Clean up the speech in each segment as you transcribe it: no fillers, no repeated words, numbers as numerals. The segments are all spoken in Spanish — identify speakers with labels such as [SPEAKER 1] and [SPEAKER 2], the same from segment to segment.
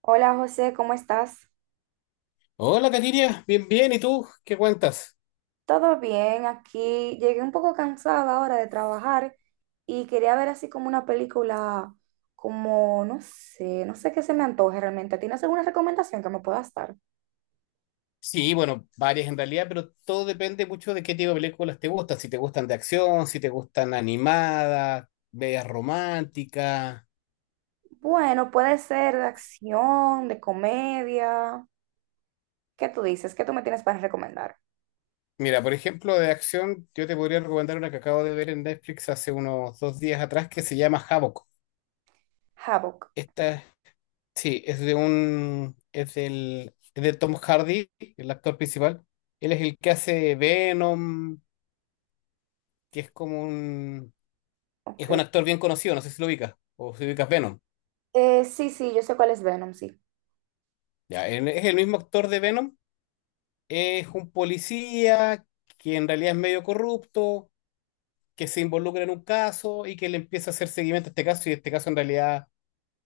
[SPEAKER 1] Hola José, ¿cómo estás?
[SPEAKER 2] Hola, Katiria, bien, bien, ¿y tú? ¿Qué cuentas?
[SPEAKER 1] ¿Todo bien? Aquí llegué un poco cansada ahora de trabajar y quería ver así como una película, como no sé, no sé qué se me antoje realmente. ¿Tienes alguna recomendación que me puedas dar?
[SPEAKER 2] Sí, bueno, varias en realidad, pero todo depende mucho de qué tipo de películas te gustan. Si te gustan de acción, si te gustan animadas, medias románticas.
[SPEAKER 1] Bueno, puede ser de acción, de comedia. ¿Qué tú dices? ¿Qué tú me tienes para recomendar?
[SPEAKER 2] Mira, por ejemplo, de acción, yo te podría recomendar una que acabo de ver en Netflix hace unos 2 días atrás que se llama Havoc.
[SPEAKER 1] Havoc,
[SPEAKER 2] Esta, sí, es de un, es del, es de Tom Hardy, el actor principal. Él es el que hace Venom. Que es como un Es un
[SPEAKER 1] ok.
[SPEAKER 2] actor bien conocido, no sé si lo ubicas, o si ubicas Venom.
[SPEAKER 1] Sí, sí, yo sé cuál es Venom, sí.
[SPEAKER 2] Ya, él es el mismo actor de Venom, es un policía que en realidad es medio corrupto, que se involucra en un caso y que le empieza a hacer seguimiento a este caso, y este caso en realidad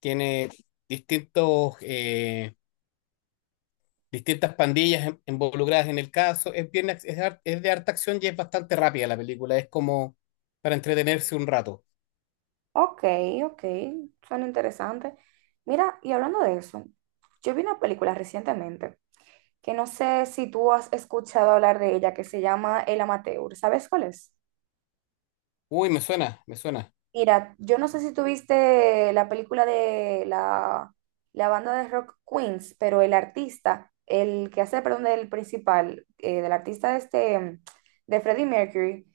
[SPEAKER 2] tiene distintos, eh, distintas pandillas involucradas en el caso. Es, bien, ac- es, har- es de harta acción y es bastante rápida la película, es como para entretenerse un rato.
[SPEAKER 1] Ok, ok, suena interesante. Mira, y hablando de eso, yo vi una película recientemente que no sé si tú has escuchado hablar de ella, que se llama El Amateur. ¿Sabes cuál es?
[SPEAKER 2] Uy, me suena, me suena.
[SPEAKER 1] Mira, yo no sé si tuviste la película de la banda de rock Queens, pero el artista, el que hace, perdón, del principal, del artista este, de Freddie Mercury,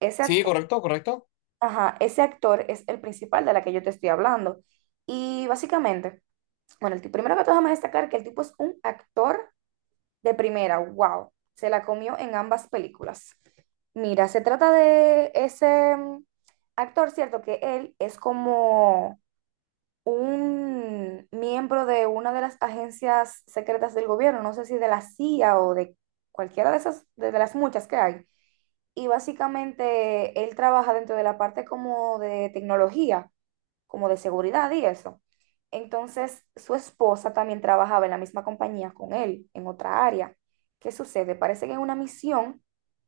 [SPEAKER 1] ese
[SPEAKER 2] Sí,
[SPEAKER 1] actor,
[SPEAKER 2] correcto, correcto.
[SPEAKER 1] ajá, ese actor es el principal de la que yo te estoy hablando. Y básicamente, bueno, primero que todo, déjame destacar que el tipo es un actor de primera, wow, se la comió en ambas películas. Mira, se trata de ese actor, ¿cierto? Que él es como un miembro de una de las agencias secretas del gobierno, no sé si de la CIA o de cualquiera de esas, de las muchas que hay. Y básicamente él trabaja dentro de la parte como de tecnología como de seguridad y eso. Entonces, su esposa también trabajaba en la misma compañía con él, en otra área. ¿Qué sucede? Parece que en una misión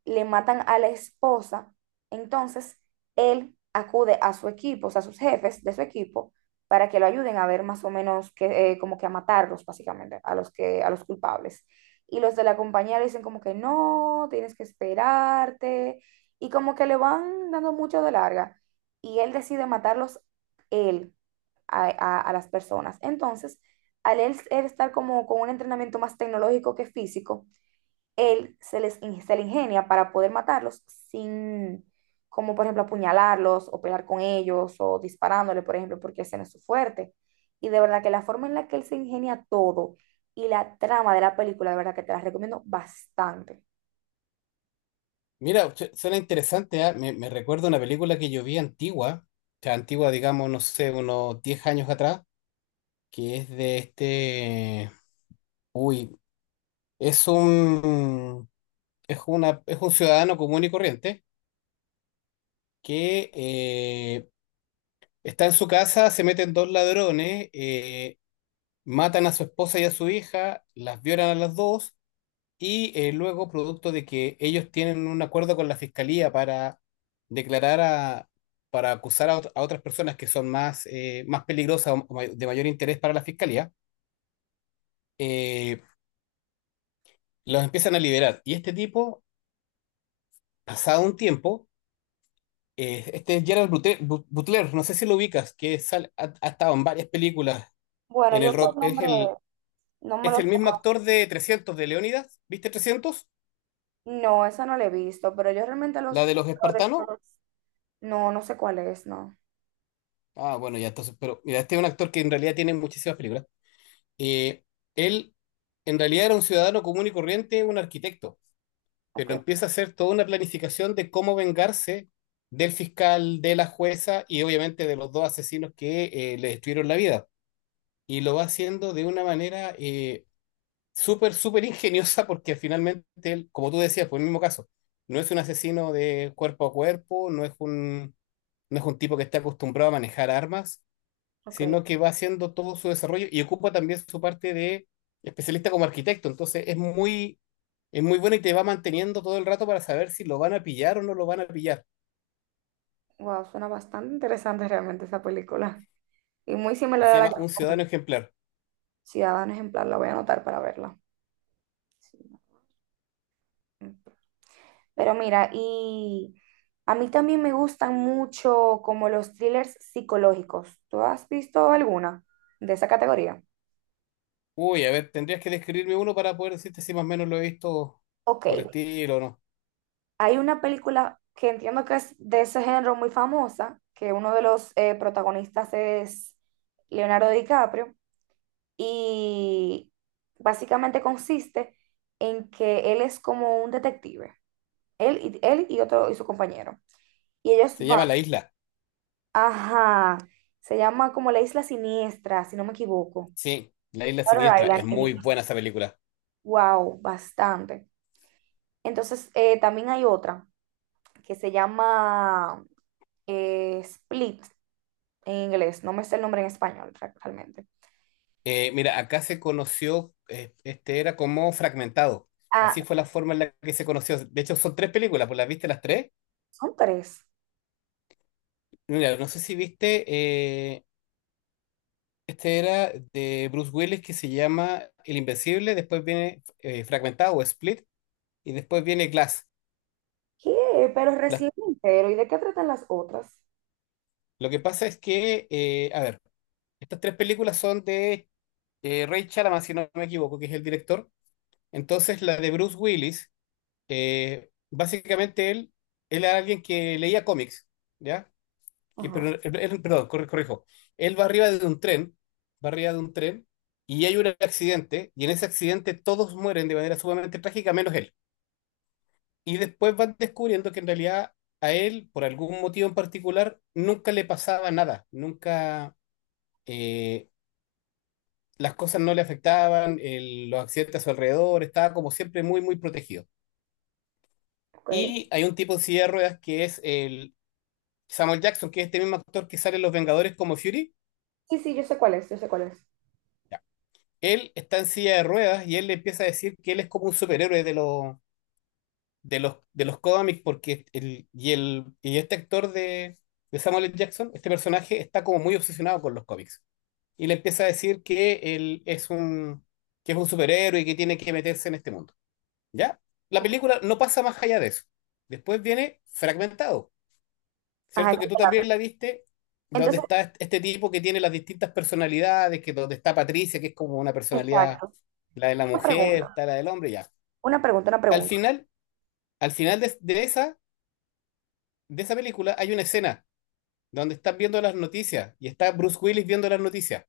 [SPEAKER 1] le matan a la esposa, entonces él acude a su equipo, o sea, a sus jefes de su equipo, para que lo ayuden a ver más o menos que, como que a matarlos, básicamente, a los, que, a los culpables. Y los de la compañía le dicen como que no, tienes que esperarte, y como que le van dando mucho de larga. Y él decide matarlos él a las personas. Entonces, al él estar como con un entrenamiento más tecnológico que físico, él se les se le ingenia para poder matarlos sin, como por ejemplo apuñalarlos o pelear con ellos o disparándole, por ejemplo, porque ese no es su fuerte. Y de verdad que la forma en la que él se ingenia todo y la trama de la película, de verdad que te la recomiendo bastante.
[SPEAKER 2] Mira, suena interesante, ¿ah? Me recuerda una película que yo vi antigua, o sea, antigua, digamos, no sé, unos 10 años atrás, que es de este... Uy, es un... es un ciudadano común y corriente que está en su casa, se meten dos ladrones, matan a su esposa y a su hija, las violan a las dos y luego producto de que ellos tienen un acuerdo con la fiscalía para declarar a, acusar a, a otras personas que son más peligrosas o de mayor interés para la fiscalía. eh, los empiezan a liberar. Y este tipo, pasado un tiempo, este es Gerard Butler, no sé si lo ubicas, que ha estado en varias películas
[SPEAKER 1] Bueno,
[SPEAKER 2] en el
[SPEAKER 1] yo por
[SPEAKER 2] rock, es
[SPEAKER 1] nombre
[SPEAKER 2] el,
[SPEAKER 1] no me
[SPEAKER 2] es
[SPEAKER 1] los...
[SPEAKER 2] el mismo actor de 300 de Leónidas. ¿Viste 300?
[SPEAKER 1] No, esa no la he visto, pero yo realmente
[SPEAKER 2] La
[SPEAKER 1] los
[SPEAKER 2] de los
[SPEAKER 1] actores
[SPEAKER 2] espartanos.
[SPEAKER 1] no, no sé cuál es, no.
[SPEAKER 2] Ah, bueno, ya entonces, pero mira, este es un actor que en realidad tiene muchísimas películas. Eh, Él en realidad era un ciudadano común y corriente, un arquitecto,
[SPEAKER 1] Ok,
[SPEAKER 2] pero empieza a hacer toda una planificación de cómo vengarse del fiscal, de la jueza y obviamente de los dos asesinos que le destruyeron la vida. Y lo va haciendo de una manera súper, súper ingeniosa porque finalmente él, como tú decías, por el mismo caso, no es un asesino de cuerpo a cuerpo, no es un tipo que está acostumbrado a manejar armas,
[SPEAKER 1] ok.
[SPEAKER 2] sino que va haciendo todo su desarrollo y ocupa también su parte de especialista como arquitecto. Entonces es muy bueno y te va manteniendo todo el rato para saber si lo van a pillar o no lo van a pillar.
[SPEAKER 1] Wow, suena bastante interesante realmente esa película. Y muy similar
[SPEAKER 2] Se
[SPEAKER 1] a la
[SPEAKER 2] llama
[SPEAKER 1] que
[SPEAKER 2] Un Ciudadano
[SPEAKER 1] recomiendo.
[SPEAKER 2] Ejemplar.
[SPEAKER 1] Ciudadano Ejemplar, la voy a anotar para verla. Sí. No. Pero mira, y a mí también me gustan mucho como los thrillers psicológicos. ¿Tú has visto alguna de esa categoría?
[SPEAKER 2] Uy, a ver, tendrías que describirme uno para poder decirte si más o menos lo he visto
[SPEAKER 1] Ok,
[SPEAKER 2] por estilo o no.
[SPEAKER 1] hay una película que entiendo que es de ese género muy famosa, que uno de los protagonistas es Leonardo DiCaprio, y básicamente consiste en que él es como un detective, él y otro y su compañero. Y ellos
[SPEAKER 2] Se
[SPEAKER 1] van,
[SPEAKER 2] llama La Isla.
[SPEAKER 1] ajá, se llama como la Isla Siniestra, si no me equivoco.
[SPEAKER 2] Sí, La Isla
[SPEAKER 1] Shutter
[SPEAKER 2] Siniestra.
[SPEAKER 1] Island
[SPEAKER 2] Es
[SPEAKER 1] en
[SPEAKER 2] muy buena
[SPEAKER 1] inglés.
[SPEAKER 2] esa película.
[SPEAKER 1] Wow, bastante. Entonces, también hay otra que se llama Split en inglés, no me sé el nombre en español realmente.
[SPEAKER 2] Mira, acá se conoció, este era como fragmentado.
[SPEAKER 1] Ah,
[SPEAKER 2] Así fue la forma en la que se conoció. De hecho, son tres películas, pues las viste las tres.
[SPEAKER 1] son tres.
[SPEAKER 2] Mira, no sé si viste, este era de Bruce Willis, que se llama El Invencible, después viene Fragmentado o Split y después viene Glass.
[SPEAKER 1] ¿Qué? Pero
[SPEAKER 2] Las-
[SPEAKER 1] recién entero. ¿Y de qué tratan las otras?
[SPEAKER 2] lo que pasa es que, a ver, estas tres películas son de Ray Chalamet, si no me equivoco, que es el director. Entonces, la de Bruce Willis, básicamente él era alguien que leía cómics, ¿ya? que,
[SPEAKER 1] Ajá,
[SPEAKER 2] pero, él- perdón, corrijo, él va arriba de un tren, va arriba de un tren y hay un accidente, y en ese accidente todos mueren de manera sumamente trágica menos él. Y después van descubriendo que en realidad a él, por algún motivo en particular, nunca le pasaba nada. Nunca eh, las cosas no le afectaban, los accidentes a su alrededor, estaba como siempre muy, muy protegido.
[SPEAKER 1] ok.
[SPEAKER 2] Y hay un tipo en silla de ruedas que es el Samuel Jackson, que es este mismo actor que sale en Los Vengadores como Fury.
[SPEAKER 1] Sí, sí, yo sé cuál es, yo sé cuál es.
[SPEAKER 2] Él está en silla de ruedas y él le empieza a decir que él es como un superhéroe de los cómics, porque el y este actor de Samuel L. Jackson, este personaje está como muy obsesionado con los cómics, y le empieza a decir que él es un superhéroe y que tiene que meterse en este mundo. ¿Ya? La
[SPEAKER 1] Ok.
[SPEAKER 2] película no pasa más allá de eso. Después viene fragmentado,
[SPEAKER 1] Ajá,
[SPEAKER 2] ¿cierto?
[SPEAKER 1] es
[SPEAKER 2] Que tú también
[SPEAKER 1] saludable.
[SPEAKER 2] la viste, donde
[SPEAKER 1] Entonces,
[SPEAKER 2] está este tipo que tiene las distintas personalidades, que donde está Patricia, que es como una personalidad
[SPEAKER 1] exacto.
[SPEAKER 2] la de la
[SPEAKER 1] Una
[SPEAKER 2] mujer,
[SPEAKER 1] pregunta,
[SPEAKER 2] está la del hombre, ya.
[SPEAKER 1] una pregunta, una
[SPEAKER 2] Al
[SPEAKER 1] pregunta.
[SPEAKER 2] final, al final de esa película hay una escena donde estás viendo las noticias y está Bruce Willis viendo las noticias.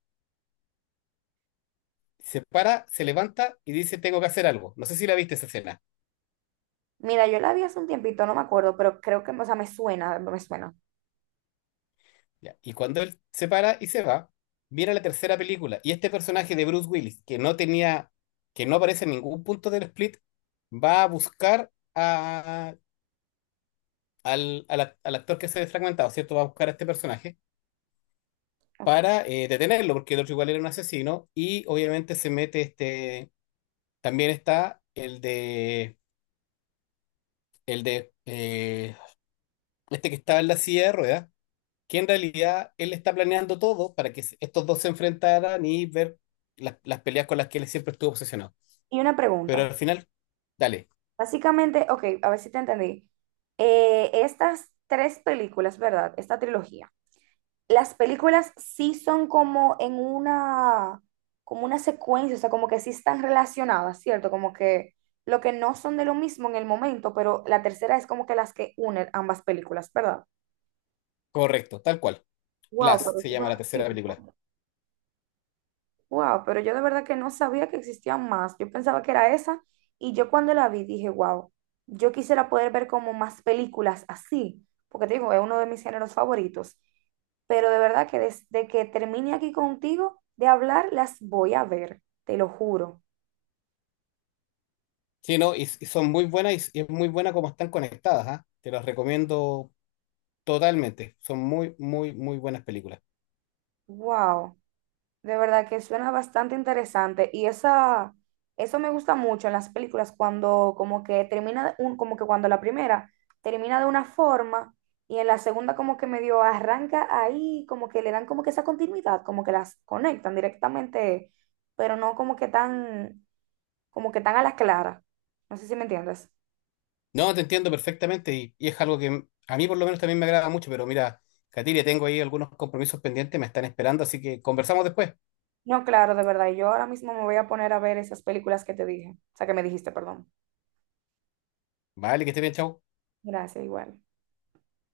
[SPEAKER 2] Se para, se levanta y dice, tengo que hacer algo. No sé si la viste esa escena.
[SPEAKER 1] Mira, yo la vi hace un tiempito, no me acuerdo, pero creo que, o sea, me suena, me suena.
[SPEAKER 2] Ya. Y cuando él se para y se va, viene la tercera película y este personaje de Bruce Willis, que no tenía, que no aparece en ningún punto del split, va a buscar a, al, al, act- al actor que se ha fragmentado, ¿cierto? Va a buscar a este personaje
[SPEAKER 1] Ok.
[SPEAKER 2] para detenerlo, porque el otro igual era un asesino, y obviamente se mete este, también está el de, eh, este que estaba en la silla de ruedas, que en realidad él está planeando todo para que estos dos se enfrentaran y ver las peleas con las que él siempre estuvo obsesionado.
[SPEAKER 1] Y una
[SPEAKER 2] Pero al
[SPEAKER 1] pregunta.
[SPEAKER 2] final, dale,
[SPEAKER 1] Básicamente, ok, a ver si te entendí. Estas tres películas, ¿verdad? Esta trilogía. Las películas sí son como en una, como una secuencia, o sea, como que sí están relacionadas, ¿cierto? Como que lo que no son de lo mismo en el momento, pero la tercera es como que las que unen ambas películas, ¿verdad?
[SPEAKER 2] correcto, tal cual.
[SPEAKER 1] Wow,
[SPEAKER 2] Glass
[SPEAKER 1] pero
[SPEAKER 2] se
[SPEAKER 1] eso es
[SPEAKER 2] llama
[SPEAKER 1] una.
[SPEAKER 2] la tercera película.
[SPEAKER 1] Wow, pero yo de verdad que no sabía que existían más. Yo pensaba que era esa y yo cuando la vi dije, wow, yo quisiera poder ver como más películas así, porque te digo, es uno de mis géneros favoritos. Pero de verdad que desde que termine aquí contigo de hablar, las voy a ver, te lo juro.
[SPEAKER 2] Sí, no, y son muy buenas y, y es muy buena como están conectadas, ¿ah? Te las recomiendo totalmente. Son muy, muy, muy buenas películas.
[SPEAKER 1] Wow. De verdad que suena bastante interesante y esa, eso me gusta mucho en las películas cuando como que termina, de un, como que cuando la primera termina de una forma y en la segunda como que medio arranca ahí, como que le dan como que esa continuidad, como que las conectan directamente, pero no como que tan, como que tan a la clara. No sé si me entiendes.
[SPEAKER 2] No, te entiendo perfectamente y es algo que a mí por lo menos también me agrada mucho, pero mira, Catiria, tengo ahí algunos compromisos pendientes, me están esperando, así que conversamos después.
[SPEAKER 1] No, claro, de verdad, yo ahora mismo me voy a poner a ver esas películas que te dije, o sea, que me dijiste, perdón.
[SPEAKER 2] Vale, que esté bien, chao.
[SPEAKER 1] Gracias, igual.